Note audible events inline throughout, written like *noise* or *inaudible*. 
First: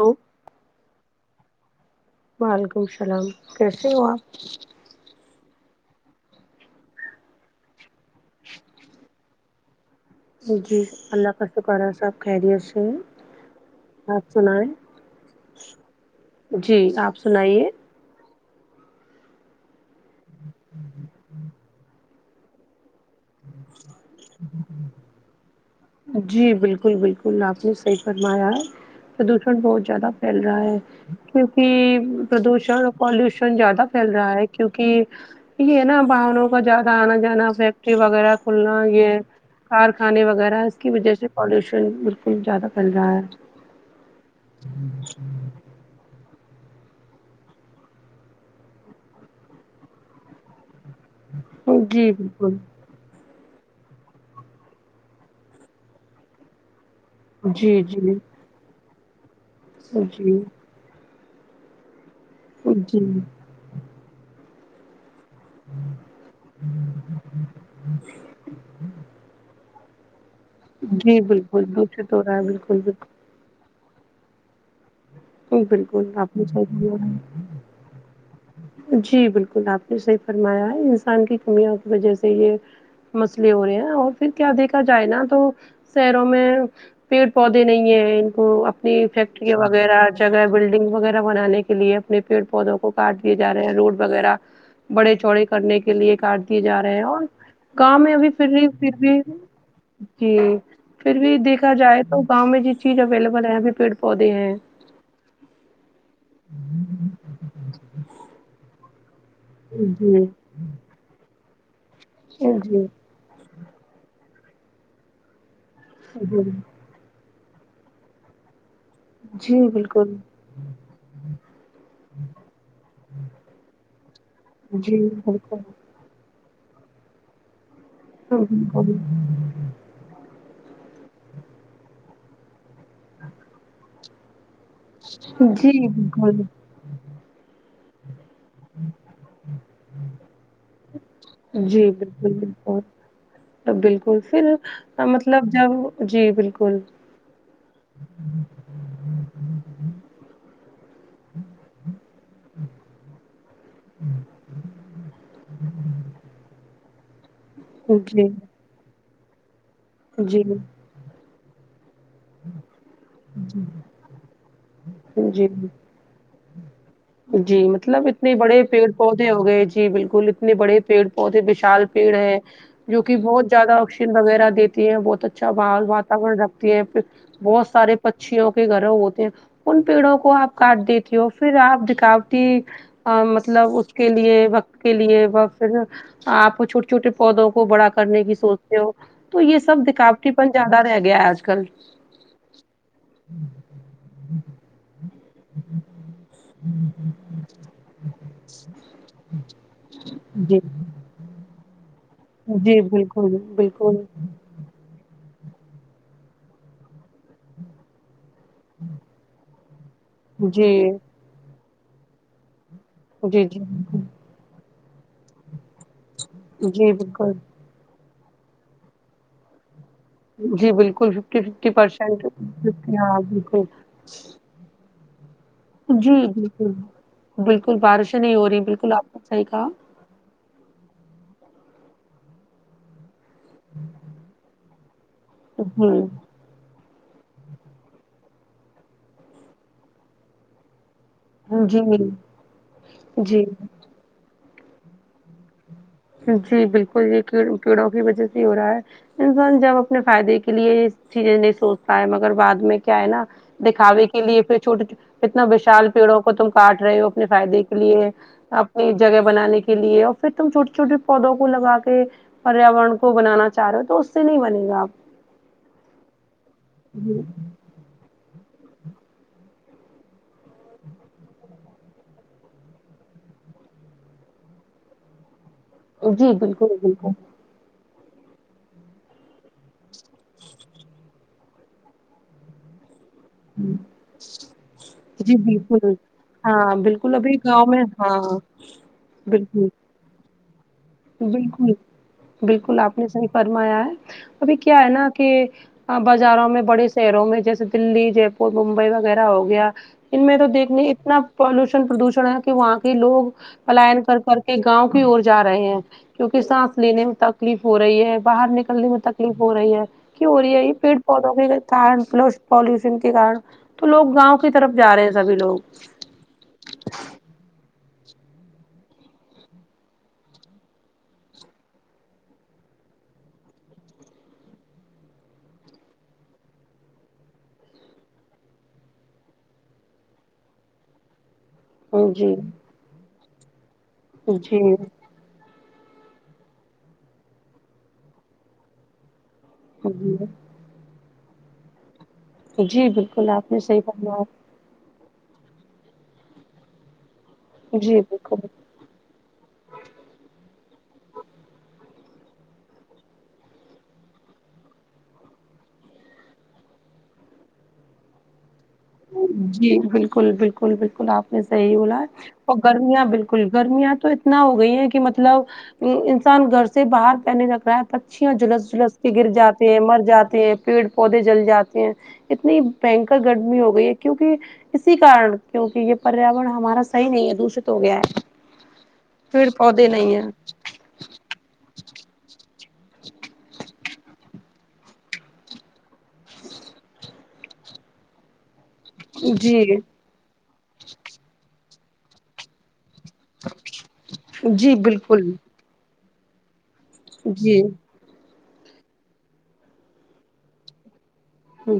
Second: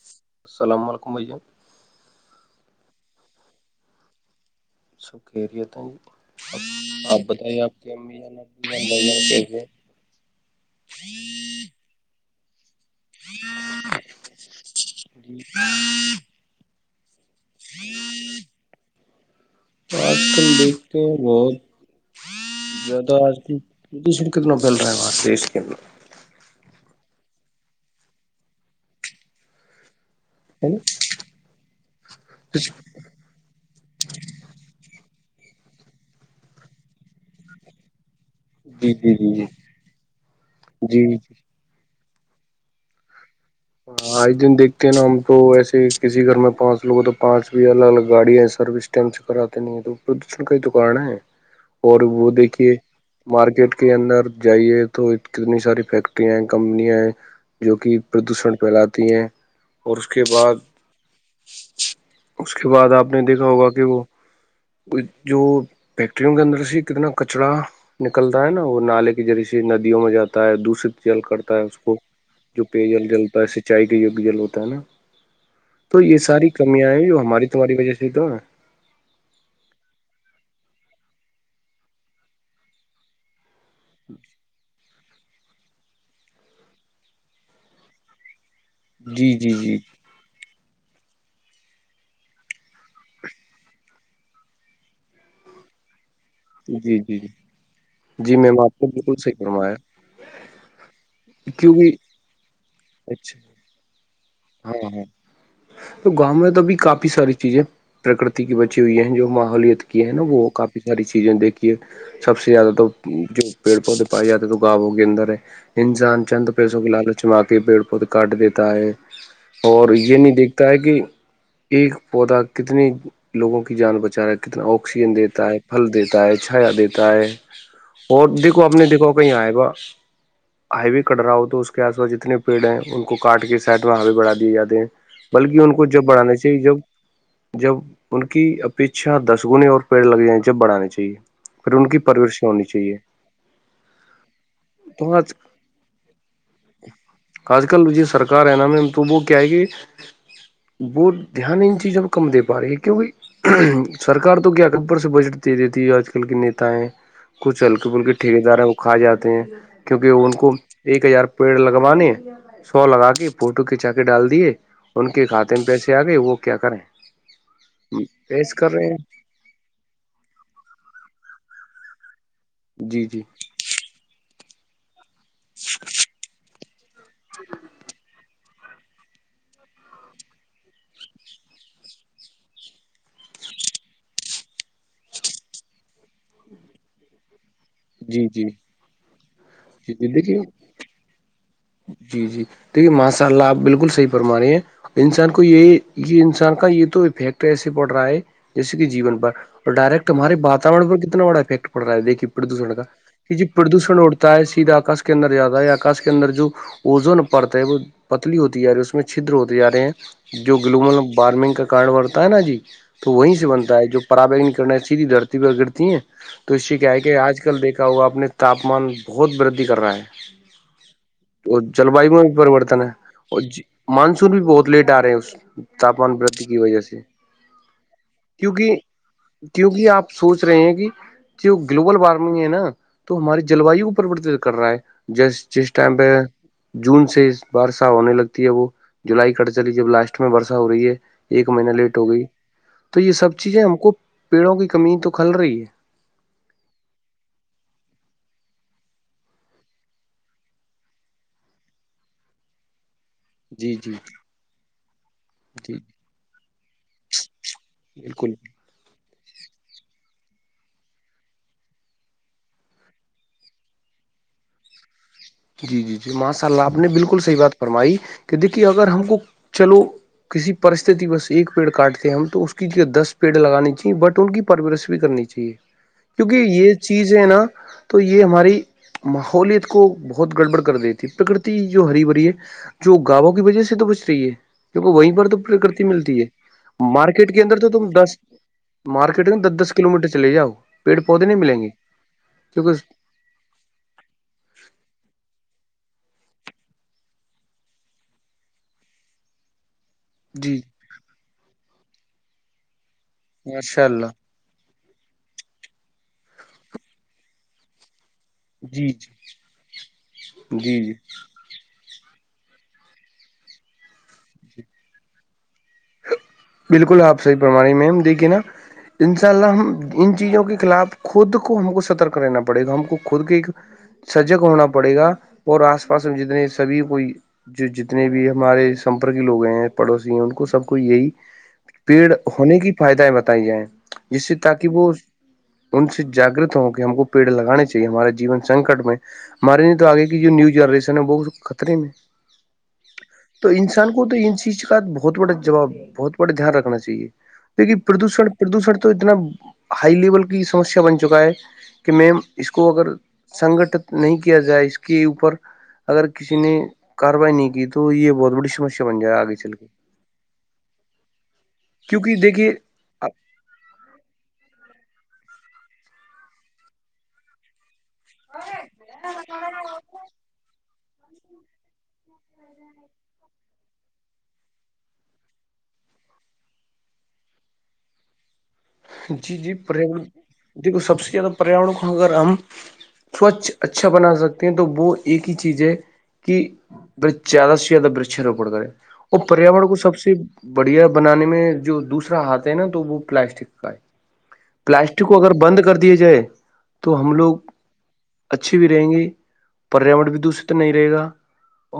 hello وعلیکم السلام کیسے ہو آپ سکھیریے تھا ج آب ت ہی آپ کی امی ے *inaudible* جی اللہ کا شکارہ صاحب خیریت سے ہیں آپ سنائیں ہ *inaudible* جی آپ سنائیے آج کل دیکھتے ہو بہت جد آج شن کتنا بل رہا ہے وہار دیش کے جی بالکل بالکل آپ نے صحیح فرمایا ہے پردوشن بہت زیادہ چل رہا ہے کیونکہ پردوشن پالوشن زیادہ پھیل رہا ہے کیونکہ یہ نا باہنوں کو زیادہ آنا جانا فیکٹری وغیرہ کھلنا جی جی یہ جی جی کارخانے وغیرہ اس کی جی وجہ سے پالوشن بالکل زیادہ پھیل رہا ہے ہاں آج دن دیکھتے ہیں نا ہم تو وسے کسی گھر میں پانچ لوگوں تو پانچ بھی الگ الگ گاڑیاں ہیں سروس ٹیم سے کراتے نہیں ہیں تو پردوشن کا ہی تو کار ہے اور جی وہ بالکل دیکھیے مارکیٹ کے اندر جائیے تو کتنی ساری فیکٹریاں ہیں کمپنیاں ہیں جی جو کہ جی پردوشن پھیلاتی ہیں اور اس کے جی بعد اس کے بعد جی آپ نے دیکھا ہوگا کہ وہ جو فیکٹریوں کے اندر سے کتنا کچرا نکلتا ہے نا وہ نالے کی جرییسی ندیوں میں جاتا تا ہے دشت جی جل کرتا ہے بالکل اس کو دوشت ہو رہا ہے جو بالکل پی جل بالکل جلتا ہے سینچائی کے یوگ جل ہوتا ہے نا تو بالکل یہ آپ نے ساری صحیح کمیاں ہیں جو کیا ہماری تہاری وجہ سے تو نا جی بالکل آپ نے صحیح فرمایا ہے انسان کی کمیوں کی وجہ سے یہ مسلے ہو رہے ہیں اور پھر کیا دیکھا ج ج نا تو شہروں میں پیڑ پودے نہیں ہے ان کو اپ جی جی فیکٹری جی وغیرہ جگہ بلڈنگ وغیرہ بنانے کے لیے اپنے پیڑ پودوں کو کاٹ دیے جا رہے ہیں روڈ وغیرہ بڑے چوڑے کرنے کے لیے کاٹ دیے جی جا رہے ہیں جی اور جی گاؤں میں ابھی جی پھر میم بھی آپ نے پھر بھی بالکل صحیح فرمایا جی پھر بھی دیکھا کیونکہ جائے تو گاؤں میں ج چیز اچھا اویلیبل ہے ابھی پیڑ پودے ہیں ہاں ہاں تو گاؤں میں تو بھی کافی ساری چیزیں پرکرتی کی بچی ہوئی ہیں جواں سلیت کی ہے نا جی وہ کافی ساری چیزیں دیکھیے سب جی سے زیادہ جی تو جو پیڑ پودے پائے جاتے ہیں تو گاؤوں کے اندر ہے انسان چند پیسوں کی لالچ چما کے پیڑ پودے کاٹ دیتا ہے جی اور بالکل یہ نہیں دیکھتا ہے کہ ایک پودا کتنے لوگوں کی جان بچا رہا کتنا جی آکسیجن دیتا ہے بالکل پھل دیتا ہے چھایا دیتا ہے اور دیکھو آپ نے بالکل دیکھاؤ کہیں آئے گا ہائی بھی کٹ رہا ہو تو اس کے آس پاس جتنے پیڑ ہیں ان کو کاٹ کے سائڈ میں ہاوے بڑا دیے جاتے ہیں بلکہ جی ان کو جب بڑھانے بالکل سےاہیے جب جب ان کی اپیچھا دس گنے اور پیڑ لگ جائیں جب بڑھانے چاہیے پھر ان کی پرورشیں ہونی چاہیے تو بالکل پھر تو آج مطلب جب جی بالکل آج کل جی سرکار ہے نا میم تو وہ کیا ہے کہ وہ دھیان ان چیزوں پہ کم دے پا رہی ہے کیونکہ سرار تو کیا ابر سے بجٹ دے دیتی ہے آج کل کے نیتا ہےیں کچھ ہلکے پلکے جی ٹھیکے دار ہیں وہ کھا جاتے ہیں کیونکہ ان جی کو ایک ہزار پیڑ لگوانے سو لگا کے فوٹو کھینچا کے ڈال دیے ان کے کھاتے جی میں پیسے آ گئے وہ کیا کریں جی مطلب اتنے پیش بڑے کر پیڑ رہے ہیں پودے ہو گئے جی جی بالکل اتنے بڑے پیڑ بہت ہی وشال پیڑ ہے جو جی کہ جی بہت زیادہ آکسیجن وغیرہ دیتی ہیں بہت اچھا واورن رکھتی ہے پھر بہت سارے پچیوں کے گرہ ہوتے ہیں ان پیڑوں کو آپ کاٹ دیتی ہو پھر آپ رکاو مطلب اس کے لیے وقت کے لیے پھر آپ کو چھ چھوٹے پودوں کو بڑا کرنے جی کی جی سوچتے ہو تو یہ سب جی جی دکھاوٹی دیکھیے پن زیادہ رہ گیا ہے آج کل جی جی دیکھیے ماشاء اللہ آپ بالکل صحیح فرمان رہے ہیں انسان کو یہ یہ انسان سان کا یہ تو فیکٹری ایسے پڑ رہا ہے جیسے کہ جیون پر اور ڈائریکٹ ہمارے جی واتاورن پر کتنا بڑا افیکٹ پڑ رہا ہے دیکھیے پردوشن جی کا بالکل ج پردوشن بالکل اڑتا ہے سیدھا آکاش کا کے اندر جیادا ہے آکاش کے اندر جو اوزون پڑتا ہے وہ پتلی ہوتی جا رہی اس میں چدر ہوتے ج رہے ہیں جو جی گلوبل وارمنگ کا کارن بڑھتا ہے نا جی تو وہیں جی سے جی بنتا ہے جو بالکل، پراابگن کرنا سیدھی دھررتی پہ گرتی ہیں تو اس سے جی کیا ہے کہ بالکل آج کل دیکھا ہوا اپنے تاپمان بہت ودھی کر رہا ہے جی بالکل تو جل وایو پرسینٹ میں بھی پریوررتن ہے ففٹی، ہاں اور بالکل، مانسون بھی بہت لیٹ آ رہے ہیں اس جی تاپمان بتی کی بالکل، وجہ سے بالکل بارشیں نہیں ہو رہی کیونکہ بالکل آپ نے صحیح کہا کیونکہ آپ سوچ رہے ہیں کہ جو گلوبل وارمنگ ہے نا تو ہماری جلواو کو پرورتت کر رہا ہے جس جس ٹائم پہ جون سے برشا ہونے لگتی ہے وہ جولائی کٹ چلی جب لاسٹ میں برشا ہو رہی ہے ایک مہینہ جی، لیٹ جی، ہو گئی تو یہ سب جی، چیزیں ہم کو پیڑوں کی کمی تو کھل رہی ہے جی بالکل یہ کییڑوں کی وجہ سے ہو رہا ہے انسان جب اپنے فائدے کے لیے چیزیں نہیں سوچتا ہے مگر بعد میں کیا ہے نا جی جی دکھاے کے لیے پھر چھوٹے اتنا جی وشال پیڑوں کو تم کاٹ رہے ہو اپنے فائدے کے لیے بالکل جگہ بنانے کے لیے اور پھر تم چھوٹی چھوٹیے پودوں کو لگا کے پریاورن کو بنانا چاہ رہے ہو تو اس سے نہیں بنے گا آپ جی جی جی ماشاء اللہ آپ نے بالکل جی صحیح بات فرمائی کہ دیکھیے اگر ہم کو چلو کسی پرستتتی بس ایک پیڑ کاٹتے ہیں ہم تو اس کی دس پیڑ لگانانی چاہی بٹ ان کی پرورورش بھی کرنی چاہیے جی کیونکہ بالکل یہ بالکل چیز ہے نا تو یہ ہماری ماحولیت کو بہت گڑبڑ کر دیتی پرکرتی جو ہری بھری ہے جو گاووں کی وجہ سے تو بچ رہی ہے کیونکہ وہیں پر جی تو پرکرتی بالکل ملتی ہے ہاں بالکل مارکیٹ ابھی کے اندر گاؤں تو میں تم دس ہاں مارکیٹ کے دس بالکل دس کلو میٹر چلے جاؤ پیڑ پودے نہیں ملیں گے بالکل بالکل کیونکہ آپ نے صحیح فرمایا ہے ابھی کیا ہے نا کہ بازاروں میں بڑے شہروں میں جیسے دلی جے پور ممبئی وغیرہ ہو گیا ان میں تو جی دیکھنے اتنا پالوشن پردوشن ہے کہ وہاں کے لوگ ماشاء پلاائن اللہ کر کر گاؤں کی اور جا رہے ہیں کیوںکہ سانس لینے تک تکلیف ہو رہی ہے باہر جی نکلنے میں جی تکلیف ہو رہی ہے کی ہو رہی ہے یہ جی جی پیڑ پودوں میں پالوشن کے کارن تو لوگ گاؤں کی طرف جا رہے ہیں سبھی لوگ بالکل آپ صحی پرمانے میم دیکھیے نا ان شاء اللہ ہم ان چیزوں کے خلاف خود کو ہم کو سترک رہنا پڑے گا ہم کو خود کے ایک سجگ ہونا پڑے گا اور آس پاس میں جتنے سبھی کوئی جو جتنے بھی ہمارے سمپرک لوگ ہیں پڑوسی ہیں ان کو سب کو یہی پیڑ جی ہونے کی فائدائیں بتائی جائیں جس سے جی تاکہ وہ ان سے جاگگرت ہوں کہ ہم کو پیڑ لگانے چاہیے ہمارے جیون سنکٹ میں ہمارے نہیں تو آگے جی کی جو نیو جنریشن ہے وہ خطرے میں جی بالکل تو آپ نے صحیح انسان کو تو ان فرمایا چیز کا ب بہت بڑا جواب بہت بڑا دھیان رکھنا چاہیے دیک کہ جی پردوشن بالکل پردوشن تو اتنا ہائی لیول کی سمسیا بن چکا ہے کہ میم اس کو اگر سنگٹت نہیں کیا جائے اس کے اوپر اگر کسی نے کاروائی نہیں کی تو یہ بہت بڑی سمس جی بالکل بالکل بالکل آپ نے صحیح بولا کیونکہ دیکھیے اور گ گرمیاں بالکل گرمیاں تو اتنا ہو گئی ہیں کہ مطلب انسان گھر سے باہر پنے لگ رہا ہے پکھیاں جھلس جھلس کے گر جاتے ہیں مر جاتے پیڑ پودے جل جاتے ہیں اتنی بنکر گرمی ہو گئی ہے کیونک اسی کارن کیوںکہ یہ پریاورن ہمارا صحیح نہیں ہے دوشت ہو گیا ہے پھر پودے نہیں ہے دیکو سب سے زیادہ پریاور کو اگر ہم سوچھ اچ اچھا بنا سکتے ہیں تو وہ ایک ہی چیز ہے کہ برچھ زیادہ سے زیادہ برچ روپڑ کرے اور جی پیاورن کو سب سے بڑھیا بنانے میں جو دوسرا ہاتھ ہے نا تو وہ پلاس جی پلاسٹک کو بالکل اگر بند کر دیے جائے تو ہم لوگ جی اچھی بھی رہیں گی پریاور بھی دوسر ت نہیں رہے گا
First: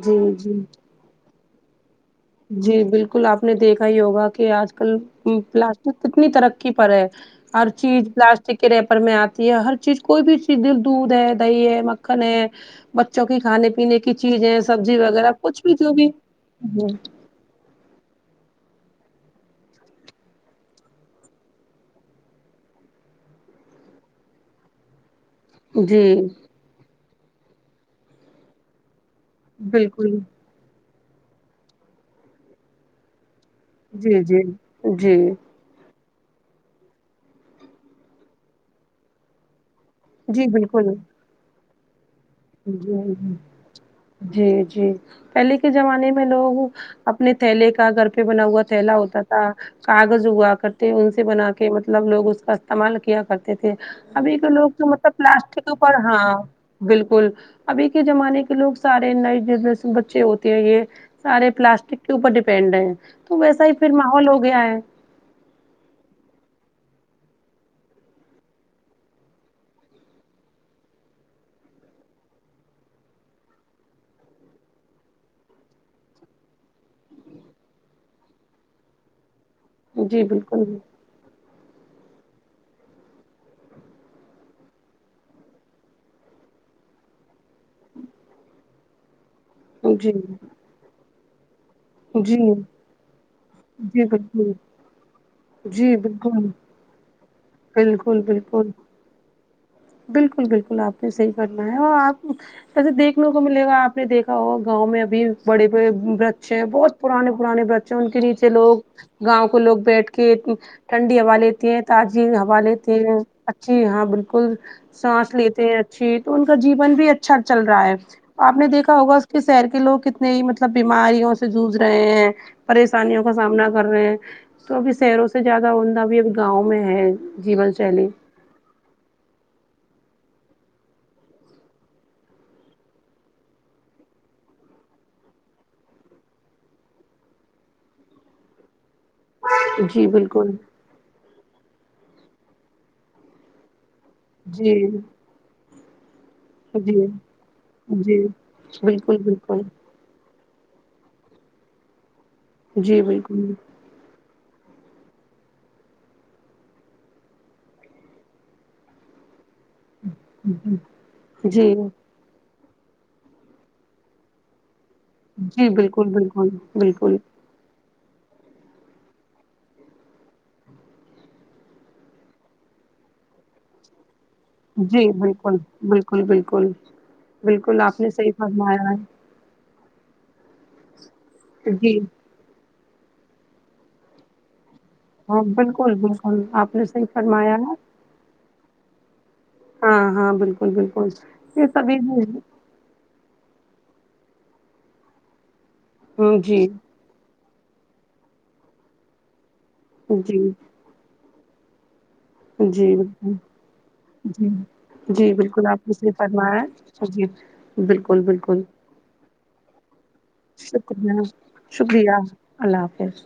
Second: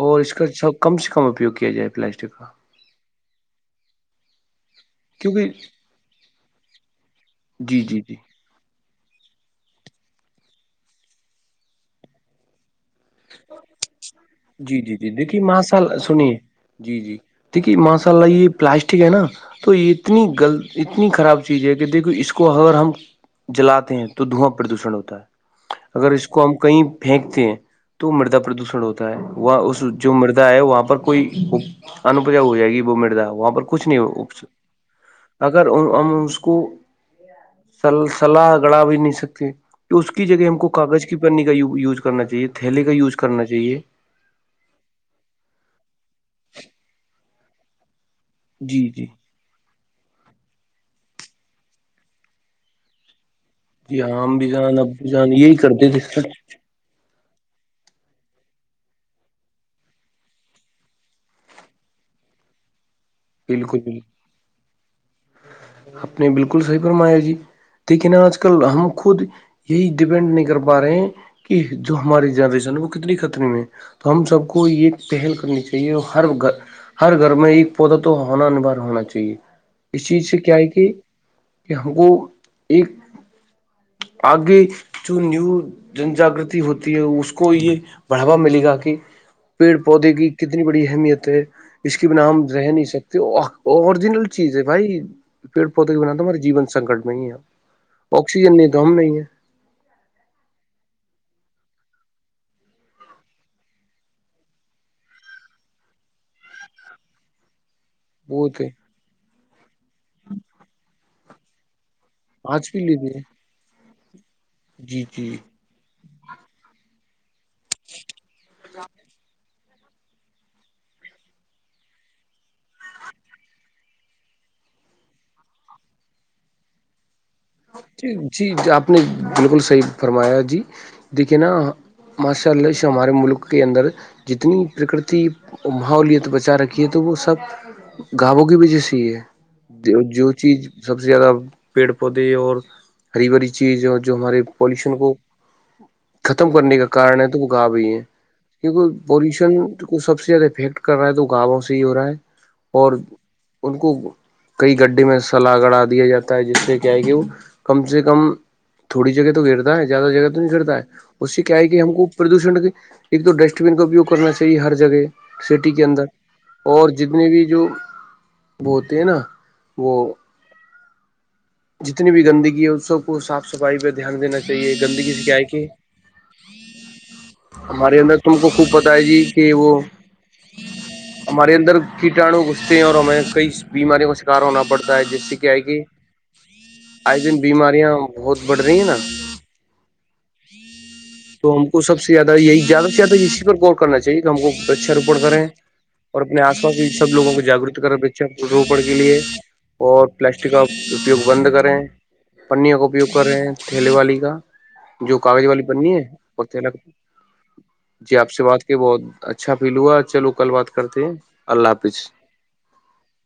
اور جی اس کا جی سب کم سے کم اپیوگ کیا جائے پلاسٹک کا جی بالکل آپ نے دیکھا ہی ہوگا کہ آج کل کیونکہ پلاسٹک کتنی طرق کی پر ہے ہر جی جی چیز جی لسٹ رے پرر میں آتی ہے ہر چیز کوئی بھی چیز د دودھ ہے دہی ہے مکھن ہے بچوں کی کھانے پینے کی چیزیں جی جی سبزی جی وغیرہ دیکھیے کچھ بھی جو بھی ٹھیک یہ مسا اللہ یہ پلاسٹک ہے نا تو یہ اتنی ل اتنی خراب چیز ہے کہ دیکھو اس کو اگر ہم جلاتے ہیں تو دھواں پردوشن ہوتا ہے جی اگر اس کو ہم کہیں پھینکتے ہیں تو مردہ پردوشن ہوتا ہے وہ اس جو بالکل مرد ہے وہاں پر کوئی انپجا ہو جائے گی وہ مردا وہاں پر کوئی کچھ نہیں جی ہو جی ا جی اگر ہم اس کو سلاح گڑا بھی نہیں سکتے تو اس کی جگہ جی ہم کو بالکل کاغذ کی پنی کا یوز کرنا چاہیے تھیلے کا جی یوز کرنا چاہیے ج جی جی پہلے کے زمانے میں لوگ اپنے تھیلے کا گھر پہ بنا ہوا جی تھیلا جی ہوتا تھا کاغذ اگا کرتے ان سے بنا کے مطلب لوگ اس کا استعمال کیا کرتے تھے جی ہاں ہم ابھی کے بھی لوگ جان جو ابو مطلب جان یہی پلاسٹک کرتے اوپر تھے ہاں سر بالکل اسکول ابھی کے زمانے کے لوگ سارے نئے بچے ہوتے ہیں یہ سارے پلاسٹک کے اوپر ڈیپینڈ ہیں تو ویسا ہی بالکل پھر ماحول ہو گیا ہے اپنے بالکل صحیح فرمایا جی لیکن آج کل ہم خود یہی ڈپینڈ نہیں کر پا رہے ہیں کہ جو ہماری جنریشن ہے وہ کتنی ختر میں ہے تو ہم سب کو یہ پہل کرنی چاہیے ہر گ ہر گھر میں ایک پودا تو ہونا انبار ہونا چاہیے اس جی چیز سے کیا بالکل ہے کہ کہ ہم کو ایک آگے جو نیو جن جاگگرتی ہوتی ہے اس کو کو یہ بڑھاوا ملے گا کہ پیڑ جی پودے کی کتنی بڑی اہمیت ہے اس کی بھی ن ہم جی رہ نہیں سکتے جی اوریجنل چیز بالکل ہے بھائی پیڑ پودے جی کے بناان تو ہمارے بالکل جیون سنکٹ میں ہی ہے بالکل آکسیجن بالکل نہیں تو ہم نہیں ہے بالکل بالکل آپ نے صحیح کرنا ہے اور آپ ایسے دیکھنے کو ملے گا آپ نے دیکھا ہو گاؤں میں ابھی بڑے بڑے ورچ ہے بہت پرانے پرانےکچ ان کے نیچے وہ تھے لوگ گاؤں کو لوگ بیٹھ کے ٹھنڈی ہوا لیتی ہیں تازی ہوا آج بھی لیتے لے ہیں لیے اچھی ہاں بالکل جی جی سانس لیتے ہیں جی تو ان کا جیون بھی اچھا چل رہا ہے آپ نے دیکھا ہوگا اس کے شہر کے لوگ کتنے نئی مطلب بیماریوں سے جھ رہے ہیں پریشانیوں کا سامنا کر رہے ہیں تو ابھی شہروں سے زیادہ عمدہ بھی ابھی گاؤں میں ہے جیون شیلی جی جی آپ نے بالکل صحیح فرمایا جی دیکھیے نا ماشاء اللہ جو ہمارے ملک کے اندر جتنی پرکرتی ماحولت بچا رکھی ہے تو وہ سب گابوں کی بھی جیسیی ہے جی جو بالکل چیز سب سے زیادہ پیڑ پودے اور ہری بری چیز اور جو ہمارے جی پالوشن کو ختم کرنے کا جی کارن ہے تو وہ گااب ہی ہے جی کیکہ بالکل پالوشن بالکل کو سب سے زیادہ افیکٹ کر رہا ہے تو گاؤوں سے ہی ہو رہا ہے اور جی بالکل ان کو کئی گڈے میں سلا گڑا دیا جاتا ہے جس سے جائے گی وہ کم سے کم تھوڑی جگہ تو گر ہے زیادہ جگہ تو نہیں پڑتا ہے اس سے کیا جی ہے کہ ہم کو پردوشن ایک تو ڈسٹ بین کا اپیوگ کرنا چاہیے ہر جگہ جی سٹی کے اندر بالکل بالکل اور بالکل جتنے بھی جو وہ ہوتے ہیں نا وہ جتنی بھی گندگی ہے اس سب کو صف صفائی پہ دھیان دینا چاہیے تو یہ جی گندگی سے کیا ہے بالکل کہ بالکل بالکل بالکل ہمارے آپ نے اندر صحیح تم کو خوب فرمایا پت ہے جی کہ وہ ہمارے ہے اندر جی کیٹانو گھستے ہیں اور ہمیں کئی بیماریوں کا شکار ہونا پڑتا ہوتا ہے جس سے ہاں کیا ہے کہ بالکل بالکل آپ نے صحیح آئے دن فرمایا ہے بیماریاں بہت بڑھ رہی ہیں نا ہاں ہاں بالکل بالکل تو ہم یہ کو سبھی سب سے زیادہ یہی زیادہ سے زیادہ اسی پر ور کرنا چاہیے کہ ہم کو اچھا روپٹ کریں اور اپنے آس جی پاس سب لووں کو جاگرک کرنا بچے روپن کے لیے اور جی پلاسٹک کا اپوگ بند کرے پنیا کا جی اپیوگ کر بالکل رہے ہیں تھیلے والی کا جو جی کاغذ والی بالکل آپ نے پنی ہے صحیح اور ت فرمایا ہے جی جی بالکل آپ سے بات بالکل کی ب اچھا فیل ہوا چلو کل بات کرتے ہیں شکریہ اللہ حافظ شکریہ اللہ حافظ